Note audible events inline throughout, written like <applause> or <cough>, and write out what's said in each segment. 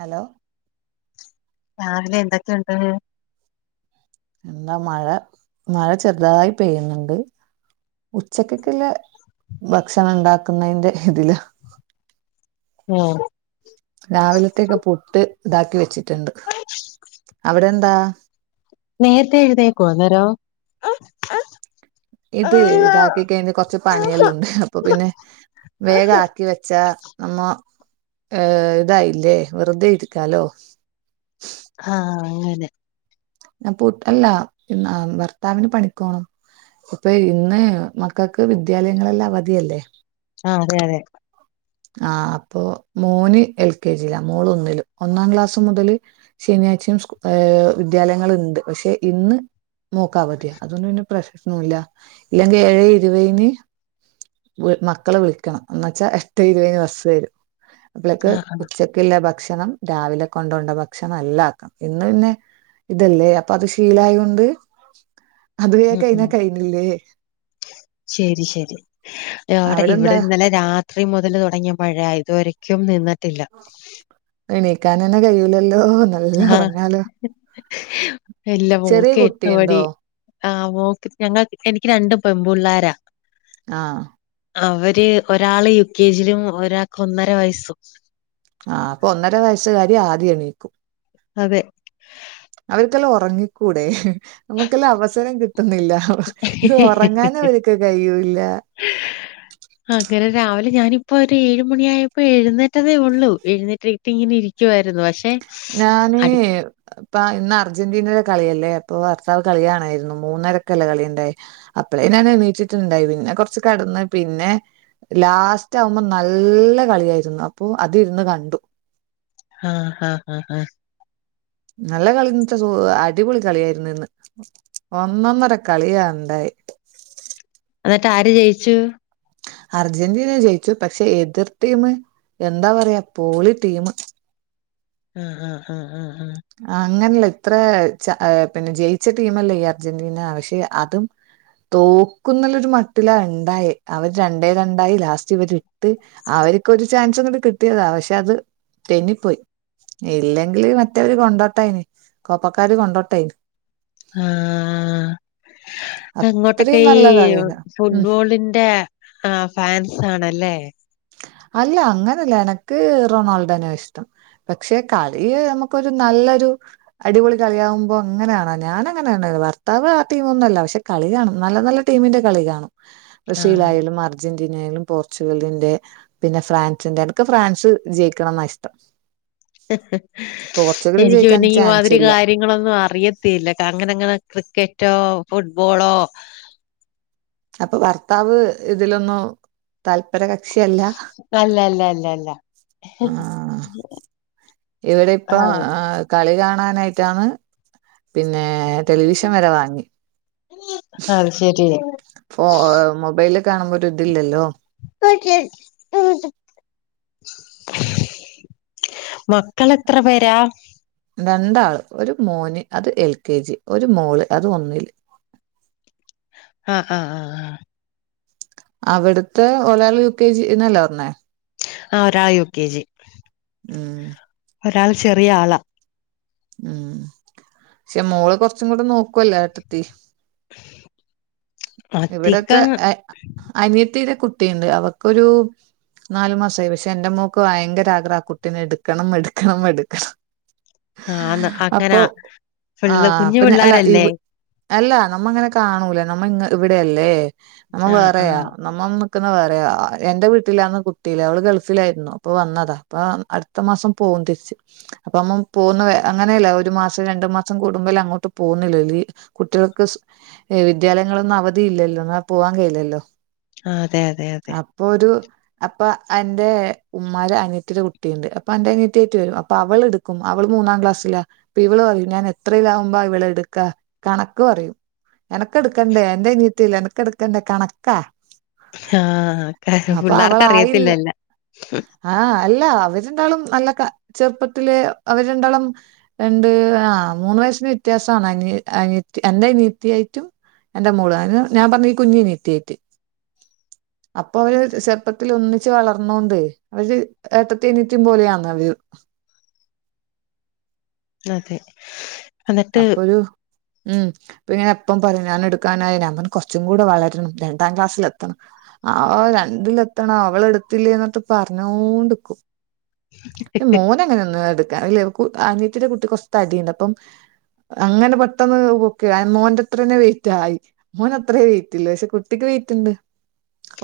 Hello രാവിലെ എന്തൊക്കെയുണ്ട് നല്ല മഴ മഴ ചെറുതായി പെയ്യണുണ്ട് ഉച്ചക്കേക്കുല്ലേ ഭക്ഷണം ഇണ്ടാക്കുന്നേന്റെ ഇതിലാ ഉം രാവിലത്തേക്ക് പുട്ട് ഇതാക്കി വെച്ചിട്ടുണ്ട് അവിടെ എന്താ നേരത്തെ എഴുന്നേക്കോ അന്നേരം ഇത് ആഹ് ഇതാക്കി കഴിഞ്ഞ് കൊറച്ച് പണിയെല്ലോണ്ട് അപ്പൊ പിന്നെ വേഗാക്കി വെച്ചാ നമ്മ ഏഹ് ഇതായില്ലേ വെറുതെ ഇരിക്കാലോ ആഹ് അങ്ങനെ ഇന്ന് പുട്ട് അല്ല ഭർത്താവിന് പണിക്കോണം അപ്പൊ ഇന്ന് മക്കക്ക് വിദ്യാലയങ്ങളെല്ലാം അവധിയല്ലേ ആഹ് അതെ അതെ ആഹ് അപ്പൊ മോന് എൽ കെ ജിയിലാ മോള് ഒന്നിലും ഒന്നാം ക്ലാസ് മുതല് ശനിയാഴ്ചയും സ്കൂ ഏഹ് വിദ്യാലയങ്ങളുണ്ട് പക്ഷെ ഇന്ന് മോക്ക് അവധിയാ അതുകൊണ്ട് പിന്നെ പ്രശ്നോല്ല ഇല്ലെങ്കി ഏഴെ ഇരുവെയിന് വി മക്കളെ വിളിക്കണം എന്ന് വച്ചാ എട്ട് ഇരുവീന് ബസ് വരും അപ്പളേക്ക് ആഹ് ആഹ് ഉച്ച ക്കില്ലെ ഭക്ഷണം രാവിലെ കൊണ്ടോണ്ട ഭക്ഷണം എല്ലാം ആക്കണം ഇന്ന് പിന്നെ ഇതല്ലേ അപ്പൊ അത് ശീലായൊണ്ട് അത് കേക്കഎന്നാ കഴിഞ്ഞില്ലേ ശെരി ശെരി അവിടെ ഇവിടെ ഇന്നലെ രാ ത്രി മുതൽ തൊടങ്ങിയ മഴയാ ഇതുവരേക്കും നിന്നിട്ടില്ല എണീക്കാൻ തന്നെ കയൂലല്ലോ എന്ന് ആഹ് എല്ലാം ചെറിയ മോക്ക് എട്ടുമണി കുട്ടിയുണ്ടോ ആഹ് നോക്ക ഞങ്ങൾ എനിക്ക് രണ്ടാ പെമ്പുള്ളോരാ ആഹ് അവര് ഒരാള് യു കെ ജിലും ഒരാൾക്ക് ഒന്നര വയസ്സും ആഹ് അപ്പൊ ഒന്നര വയസ്സുകാരി ആദ്യം എണീക്കും അതെ അവർക്കെല്ലാ ഒറങ്ങിക്കൂടെ നമുക്കെല്ലാം അവസരം കിട്ടുന്നില്ല ഇത് ഉറങ്ങാനും ഇവരക്ക് കഴിയൂല്ല അങ്ങനെ രാവിലെ ഞാനിപ്പൊ ഒരു ഏഴ് മണി ആയപ്പോ എഴുന്നേറ്റതേ ഉള്ളൂ എഴുന്നേറ്റ ഇങ്ങനെ ഇരിക്കുവായിരുന്നു പക്ഷെ ഞാനേ ഇപ്പൊ ഇന്ന് അർജന്റീനയുടെ കളിയല്ലേ അപ്പൊ ഭർത്താവ് കളിയാണായിരുന്നു മൂന്നരക്കല്ലേ കളിയുണ്ടായെ അപ്പളേ ഞാൻ എണീറ്റിട്ടുണ്ടായി പിന്നെ കൊറച്ച് കെടന്ന് പിന്നെ ലാസ്റ്റ് ആവുമ്പോ നല്ല കളിയായിരുന്നു അപ്പൊ അതിരുന്ന് കണ്ടു ആഹ് ഹാ ഹാ ഹാ നല്ല കളി എന്ന് വെച്ചാ അടിപൊളി കളിയായിരുന്നു ഇന്ന് ഒന്നൊന്നര കളിയാ ഉണ്ടായി എന്നിട്ട് ആര് ജയിച്ചു അർജന്റീന ജയിച്ചു പക്ഷെ എതിർ ടീം എന്താ പറയാ പൊളി ടീംമ് ഉംഹ് ഉംഹ് ഉംഹ് അങ്ങനല്ല ഇത്ര പിന്നെ ജയിച്ച ടീമല്ലേ ഈ അർജന്റീന പക്ഷെ അതും തോക്കുന്നുള്ളൊരു മട്ടിലാ ഉണ്ടായേ അവര് രണ്ടേ രണ്ടായി ലാസ്റ്റ് ഇവരെട്ട് അവരക്ക് ഒരു ചാൻസും കൂടി കിട്ടിയതാ പക്ഷെ അത് തെന്നിപ്പോയി ഇല്ലെങ്കില് മ റ്റവര് കൊണ്ടോട്ടായിന് കോപ്പക്കാര് കൊണ്ടോട്ടയിന് ആഹ് അത്രയും അങ്ങോട്ടൊക്കെ ഈ നല്ല കളിയാണ് ഉം ഫുട്ബോളിന്റെ ആഹ് ഫാൻസ് ആണല്ലേ അല്ല അങ്ങനെയല്ല എനക്ക് റൊണാൾഡോനെ ഇഷ്ടം പക്ഷെ കളിയ് നമു ക്കൊരു നല്ലൊരു അടിപൊളി കളിയാവുമ്പോ അങ്ങനെയാണ ഞാനങ്ങനെയാണ് ഭർത്താവ് ആഹ് ടീമ് ഒന്നും അല്ല പക്ഷെ കളി കാണും നല്ല നല്ല ടീമിന്റെ കളി കാണും ആഹ് ബ്രസീലായാലും അർ ജന്റീനയായാലും പോർച്ചുഗലിന്റെ പിന്നെ ഫ്രാൻസിന്റെ എനക്ക് ഫ്രാൻസ് ജയിക്കണംന്നാ ഇഷ്ടം പോർച്ചുഗൽ എനിക്ക് ജയിക്കാൻ പിന്നെ ഈ ചാൻസ് മാതിരി ഇല്ല കാര്യ ങ്ങളൊന്നും അറിയത്തില്ല അങ്ങനങ്ങനെ ക്രിക്കറ്റോ ഫുട്ബോളോ അപ്പൊ ഭർത്താവ് ഇതിലൊന്നും തല്പര കക്ഷിയല്ല അല്ല അല്ല അല്ല അല്ല ആഹ് ഇവിടെ ഇപ്പൊ ആഹ് കളി കാണാനായിട്ടാണ് പിന്നെ ടെലിവിഷൻ വരെ വാങ്ങി അത് ശരി ഫോ മൊബൈലിൽ കാണുമ്പോ ഒരു ഇതില്ലല്ലോ <unintelligible> മക്കൾ എത്ര പേരാ രണ്ടാള് ഒരു മോന് അത് എൽ കെ ജി ഒരു മോള് അത് ഒന്നില് ആഹ് ആഹ് ആഹ് ആഹ് അവിടുത്തെ ഒരാള് യു കെ ജീന്നല്ലേ പറഞ്ഞേ ആ ഒരാ യു കെ ജി ഉം ഒരാൾ ചെറിയ ആള. ഉം ക്ഷെ മോള് കൊറ്ച്ചും കൂടെ നോക്കൊല്ലൊ ഏട്ടത്തി. ഇവിടത്തെ അധികം എ അനിയത്തീടെ കുട്ടിണ്ട് അവക്കൊരു നാലു മാസായി. പക്ഷെ എന്റെ മോക്ക് ഭയങ്കര ആഗ്രഹ കുട്ടീനേ എടുക്കണം എടുക്കണം എടുക്കണം. ആന്ന് അപ്പൊ അങ്ങനാ ആ ഫ്ള്ള് കുഞ്ഞ് പിന്നെ അല്ല ഇവ പിള്ളാരെല്ലേ അല്ല നമ്മ് ഇങ്ങനെ കാണൂല. നമ്മ ഇവിടെയെല്ലേ നമ്മ ആഹ് വേറെയാ. ആഹ്. അമ്മം. നിക്ക്ന്ന വേറെയാ എന്റെ വീട്ടിലാന്ന് കുട്ടില്ലെ. ഓള് ഗൾഫിലായിരുന്നു ഇപ്പൊ വന്നതാ. ഇപ്പ അടുത്ത മാസം പോവും തിരിച്ച് അപ്പൊ അമംമ് പോവുന്ന് അങ്ങനെയല്ല ഒരു മാസം രണ്ടു മാസം കൂടുമ്പെല്ലെ അങ്ങോട്ട് പോകുന്നില്ല <unintelligible> കുട്ട്യേൾക്ക് സ് വിദ്യാലയങ്ങളൊന്നും അവധി ഇല്ലല്ലോ ഇന്നാ പോവാൻ കയിലല്ലോ. ആഹ് അതെ അതെ അതെ പോരു അപ്പാ അന്റെ ഉമ്മാരെ അനിത്തിയുടെ കുട്ടീണ്ട്. അപ്പൊ അന്റെ അനിയത്തി ആയിട്ട് വരും അപ്പൊ അവള് ഇടു അവൾ മൂന്നാം ക്ലാസ്സിലാ. ഇപ്പൊ ഇവൾ പറയും ഞാന് എത്രീ യിലാവുമ്പാ ഇവളെ ഇട്ക്കാ കണക്ക് പറയും. ക്കെടുക്കെണ്ടേ അന്റ അനിയത്ത്യല്ല നിക്ക എടുക്കണ്ടേ കണക്കാ. ആഹ് പിള്ളാർക്ക അറിയത്തില്ലല്ല ആഹ് അല്ല അവര്ണ്ടാളും നല്ല ക്ക ചെറുപ്പത്തിലെ അവർ രണ്ടാളും. രണ്ട് ആ മൂന്നു വയസ്സിന് വ്യത്യാസാണ്. അനി അനി അന്റ അനിയത്തിയായി റ്റും. അന്റ മോള് അന് ഞാൻ പറ്ഞ്ഞു. ഈ കുഞ്ഞ് അനിയത്ത്യായിട്ട്. അപ്പൊ അവര് ചെറുപ്പത്തിൽ ഒന്നിച്ച് വളർന്നോണ്ട്. ഒര് ഏട്ടത്തി അനിയത്തിം പോലെയാന്ന <unintelligible> അവര് അതെ എന്നിട്ട് അപ്പൊരു ഉം ഇപ്പൊ ഇങ്ങനെ എപ്പം പറിം. ഞാന് ഇടുക്കാനായി അവൻ കൊറ്ച്ചും കൂടെ വളരണം രണ്ടാം ക്ലാസ്സിൽ എത്തണം. ആ രണ്ടില എത്തണം അവള് എടുത്തണം. അവള് ഇട്ത്തില്ലെ. ഇന്നത്ത്. പറ്ഞ്ഞോണ്ട്ക്കും. മോന അങ്ങനെ ഒന്ന് എടുക്കാ <unintelligible> ഇല്ലെ അനിയത്തിടെ കുട്ടി കൊർ തടിണ്ട് അപ്പം. അങ്ങനെ പെട്ടെന്ന് പൊക്ക <unintelligible> മോന്റെ അത്രന്നെ വെയിറ്റ് ആയി. മോൻ അത്രേ വെയിറ്റില്ല. പക്ഷെ കുട്ടിക്ക് വെയിറ്റ് ഇണ്ട്.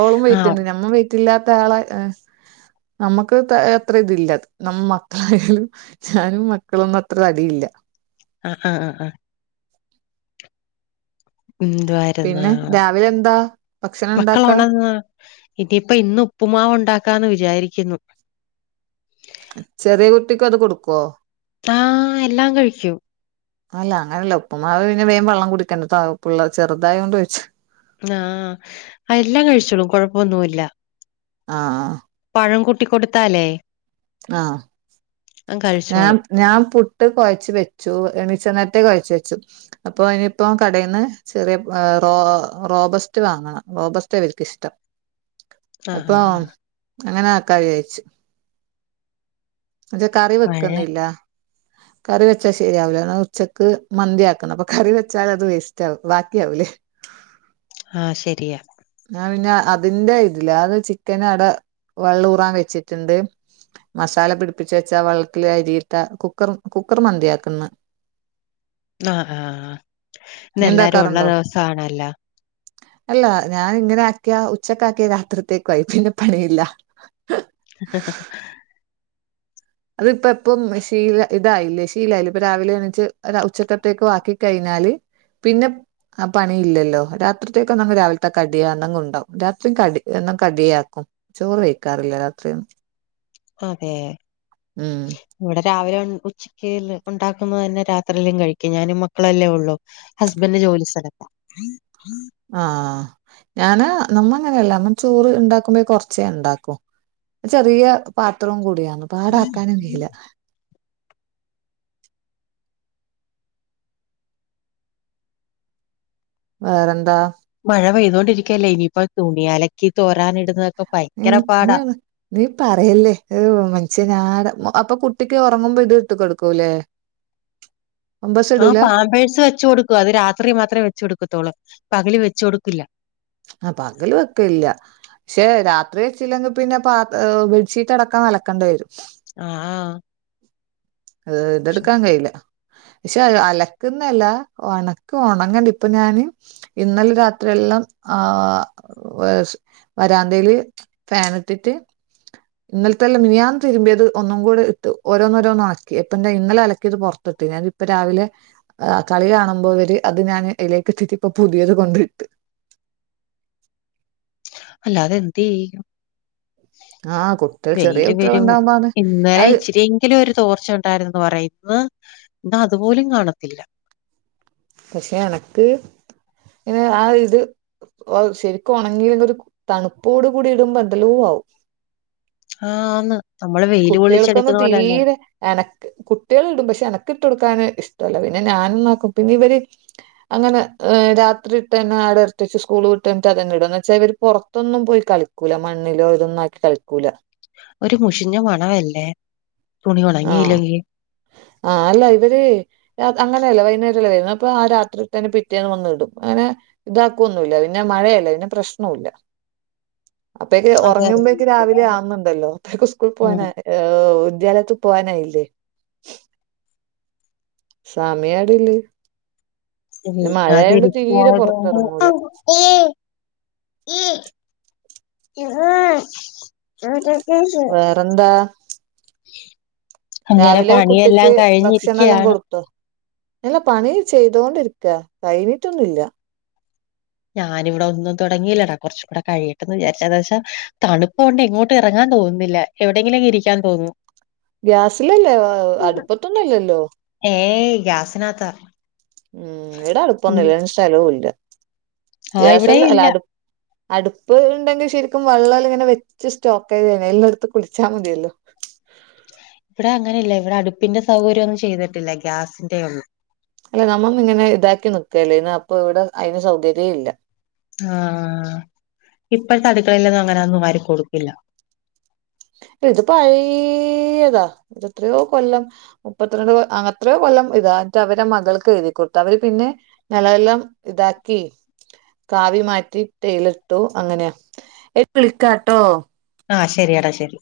ഓളും ആഹ് വെയിറ്റുണ്ട് ഞമ്മ വെ റ്റ് ഇല്ലാത്ത ആളാ നമുക്ക് അത്ര ഇതില്ല നമ്മ മക്കളായാലും. ചാനും മക്കളൊന്നും അത്ര തടിയില്ല. ആഹ് ആഹ് ആഹ് എന്ത്വാരുന്ന പിന്നെ രാവിലെ എന്താ ഭക്ഷണം മക്കള് ഉണ്ടാക്കാ ഒണന്നൊ. <unintelligible> ഇതീപ്പ ഇന്ന് ഉപ്പുമാവ് ഉണ്ടാക്കാന്ന് വിചാരിക്കുന്നു. ചെറ്യേ യ കുട്ടിക്കും അത് കൊടുക്കോ. ആ എല്ലാം കഴിക്കും അല്ല അങ്ങനല്ല ഉപ്പ്മാവ് പിന്നെ വേം വള്ളം കുടിക്കെണ്ടെ. പിള്ള ചെറുതായോണ്ട് ചോയ്ച്ച. ആഹ് അ എല്ലാം കഴിച്ചോളും കൊഴപ്പൊന്നുല്ല ആഹ് പഴം കൂട്ടികൊടുത്താലേ. ആഹ് ഞാൻ കഴിച്ചോളും. ഞാൻ പുട്ട് കൊഴച്ച് വെച്ചു. എണീച്ചനേരത്തെ കൊഴച്ച് വെച്ചു. അപ്പോ ഇനിയിപ്പോ കടേന്ന് ചെറിയ റോ റോബസ്റ്റ് വാങ്ങണം റോബസ്റ്റ് ഇവർക്ക് ഇഷ്ടം. <unintelligible> ആഹ് അപ്പൊ ആഹ് ആഹ് അങ്ങനെ ആക്കാ വിയാര്ച്. അത് കറി പഴം വെക്കുന്നില്ല <unintelligible> കറി വെച്ചാ ശരിയാവുല ഇന്നാ ഉച്ചക്ക് മന്തിയാക്ക്ന്നു. അപ്പൊ കറി വെച്ചാൽ അത് വേസ്റ്റ് ആവും. വാക്കി യാവുലേ. ആഹ് ശെരിയാ ന്നാ പിന്നെ അതിന്റെ ഇതില്ല. അത് ചിക്കന് അട വെള്ളൂറാൻ വെച്ചിട്ട്ണ്ട്. മസാല പിടിപ്പിച്ച് വെച്ചാ വെള്ളത്തില് അരിയിട്ടാ കുക്കർ കുക്കർ മന്തിയാക്കാന്ന് ആഹ് ആഹ് നീ ഇന്നെല്ലാരും ഉള്ള ഉണ്ടാക്കാറുണ്ടോ ദിവസാണല്ലോ അല്ല ഞാൻ ഇങ്ങനെ ആക്കിയ ഉച്ചക്ക് ആക്കിയാ രാത്രിത്തേക്കും ആയി പിന്നെ പണിയില്ല. <unintelligible> അതിപ്പം എപ്പം ശീല ഇതായില്ലേ ശീലായില്ലേ ഇപ്പൊ രാവിലെ എണീച്ച് ഉച്ചക്കത്തേക്കും ആക്കി കഴിഞ്ഞാല് പിന്നെ ആഹ് പണിയില്ലല്ലോ രാത്രിത്തേക്കൊള്ളത് രാവിലത്തെ കടി യണ്ണൻ കൊണ്ടോവും രാത്രിയും കടി എന്നും കടിയാക്കും ചോറ് വെക്കാറില്ല രാത്രിയൊന്നും അതെ ഉം ഇവിടെ രാവിലെ ഉച്ചക്ക് ഉണ്ടാക്കുന്നത് തന്നെ രാത്രിയിലും കഴിക്കും ഞാനും മക്കളല്ലേ ഉള്ളു ഹസ്ബൻഡ് ജോലി സ്ഥലത്താ ആഹ് ഞാന് നമ്മ അങ്ങനെയല്ല നമ്മ ചോറ് ഉണ്ടാക്കുമ്പം കൊറച്ചേ ഉണ്ടാക്കും ചെറിയ പാത്രവും കൂടിയാണ് പാടാക്കാനും കയില്ല. വേറെന്താ മഴ പെയ്തുകോണ്ടിരിക്കുകല്ലേ ഇനിയിപ്പോ തുണിയലക്കി തോരാനിടുന്ന <unintelligible> നീ പറയല്ലേ ഏഹ് മനുഷ്യനാട അപ്പൊ കുട്ടിക്ക് ഉറങ്ങുമ്പോ ഇത് ഇട്ട് കൊടുക്കൂല്ലേ? <inaudible> ആഹ് പാമ്പേഴ്സ് വെച്ചു കൊടുക്കും അത് രാത്രി മാത്രമേ വെച്ച് കൊടുക്കത്തോള്ളു പകല് വെച്ച് കൊടുക്കില്ല. ആഹ് പകല് വെക്കില്ല. പക്ഷെ രാത്രി വെച്ചില്ലെങ്കിൽ പിന്നെ പാ ബെഡ്ഷീറ്റ് അടക്കം അലക്കേണ്ടി വരും. ആഹ് ആഹ് അത് ഇതെടുക്കാൻ കഴയില്ല. പക്ഷെ അലക്കുന്നല്ല ഉണക്ക് ഉണ ഇപ്പൊ ഞാന് ഇന്നലെ രാത്രിയെല്ലാം ആഹ് വരാന്തേല് ഫാൻ ഇട്ടിട്ട് ഇന്നലത്തെയല്ല മിനിയാന്ന്തിരുമ്പിയത് ഒന്നും കൂടെ ഓരോന്ന്ഓരോന്ന് ഒണക്കി ഇപ്പം ദേ ഇന്നലെ അലക്കിയത് പുറത്തിട്ട് ഞാനിപ്പോ രാവിലെ ആഹ് കളി കാണുമ്പോവര് അത് ഞാന് ഇയിലേക്കിട്ടിട്ട് ഇപ്പൊ പുതിയത് കൊണ്ടിട്ട്. അല്ലാതെന്തെയ്യും ആഹ് കുട്ടികൾ ചെറിയ വെയില് കുട്ടികൾ വരും ഉണ്ടാവുമ്പാണ് ഇന്നലെ അത് അത് ഇച്ചിരി എ ങ്കിലും ഒരു തോർച്ച ഉണ്ടായിരുന്നുന്ന് പറയും ഇന്ന് അതുപോലും കാണത്തില്ല. പക്ഷെ എനക്ക് പിന്നെ ആഹ് ഇത് ശെരിക്കും ഉണങ്ങില്ലെങ്കൊ ഒരു തണുപ്പോട് കൂടി ഇടുമ്പോന്തെല്ലോ ആവും. ആഹ് ആന്ന് നമ്മള് വെയില് കുട്ടികൾക്കൊന്നും കൊള്ളിച്ചെടുക്കുന്ന പോലെല്ല തീരെ എനക്ക് കുട്ടികൾ ഇടും പക്ഷെ എനക്ക് ഇട്ട് കൊടുക്കാൻ ഇഷ്ടമല്ല പിന്നെ ഞാനന്നോക്കും പിന്നെ ഇവര് അങ്ങനെ രാത്രി ഇട്ട തന്നെ ആടെ എടുത്തെച്ച് സ്കൂൾ വിട്ട് വന്ന് അതന്നെ ഇടും എന്ന് വെച്ചാൽ ഇവര് പുറത്തൊന്നും പോയി കളി ക്കൂല മണ്ണിലോ ഇതൊന്ന് ആക്കി കളിക്കൂല. ഒരു മുഷിഞ്ഞ മണവല്ലേ തുണി ആഹ് ഉണങ്ങിയില്ലെങ്കി? ആഹ് അല്ല ഇവര് അങ്ങനെയല്ല വൈകുന്നേരല്ലേ വരും അപ്പൊ ആഹ് രാത്രി തന്നെ പിറ്റേന്ന് വന്നിടും അങ്ങനെ ഇതാക്കുവൊന്നുല്ല പിന്നെ മഴയല്ലെ പിന്നെ പ്രശ്നവൂല്ല. <inaudible> അപ്പോയ്ക്ക് അതെ അതെ ഉറങ്ങുമ്പേക്ക് രാവിലെ വീട്ടിലാണ് ആവുന്നുണ്ടല്ലോ അപ്പൊക്കെ സ്കൂളിൽ ഉം പോകാന് വിദ്യാലയ പോവാനായില്ലേ? സമയായതുള്ളു എണീക്കാതെ തീരെ പുറത്തിറങ്ങൂല ഇരിക്കുവാണേലോ <unintelligible> വേറെന്താ <unintelligible> രാവിലെ പണിയെല്ലാം കുട്ടിക്ക് ഭക്ഷണെല്ലാം കഴിഞ്ഞിരിക്കയാണ് കൊടുത്തോ? അല്ല പണി ചെയ്തോണ്ടിരിക്ക കഴിഞ്ഞിട്ടൊന്നുല്ല. ഞാനിവിടെ ഒന്നും തൊടങ്ങിയില്ലെടാ കൊറച്ച് ഇവിടെ കഴിയട്ടെന്ന് വിചാരിച്ചു എന്താ വച്ചാ തണുപ്പ് കൊണ്ട് എങ്ങോട്ടും എറങ്ങാൻ തോന്നുന്നില്ല എവിടെങ്കിലൊക്കെ ഇരിക്കാൻ തോന്നും. ഗ്യാസിലല്ലേ അടുപ്പത്തൊന്നും അല്ലല്ലോ? ഏയ് ഗ്യാസിനാത്താ ഉം ഇവിടെ അടുപ്പൊന്നുല്ല അതിന് സ്ഥലോല്ല ആ ഗ്യാസ് ഇവിടെ അല്ല ഇല്ല അടു അടുപ്പ് ഇണ്ടെങ്കിൽ ശരിക്കും വെള്ളം ഇങ്ങനെ വ ഇച്ച് സ്റ്റോക്കെയതേനി എല്ല എടുത്ത് കുടിച്ചാ മതിയല്ലോ എടാ അങ്ങനെയല്ല ഇവിടെ അടുപ്പിന്റെ സൗകര്യോന്നും ചെയ്തിട്ടില്ല ഗ്യാസിന്റെ ഉള്ളൂ അല്ല നമ്മ ഇങ്ങനെ ഇതാക്കി നിക്കല്ലേന്നോ അപ്പൊ ഇവിടെ അയ്ന് സൗകര്യ ഇല്ല ആഹ് ഇപ്പത്തെ അടുക്കളയിലൊന്നും അങ്ങനെ ഒന്നും ആരും കൊടുക്കില്ല ഇത് പഴയതാ ഇത് എത്രയോ കൊല്ലം മുപ്പത്തിരണ്ട് ആ അത്രയോ കൊല്ലം ഇതാ എന്നിട്ട് അവരെ മകൾക്ക് എഴുതി കൊടുത്ത് അവര് പിന്നെ നല്ല നല്ലം ഇതാക്കി കാവി മാറ്റി ടൈലിട്ടു അങ്ങനെയ ഏഴ് വിളിക്കാട്ടോ ആഹ് ശരിയെടാ ശരി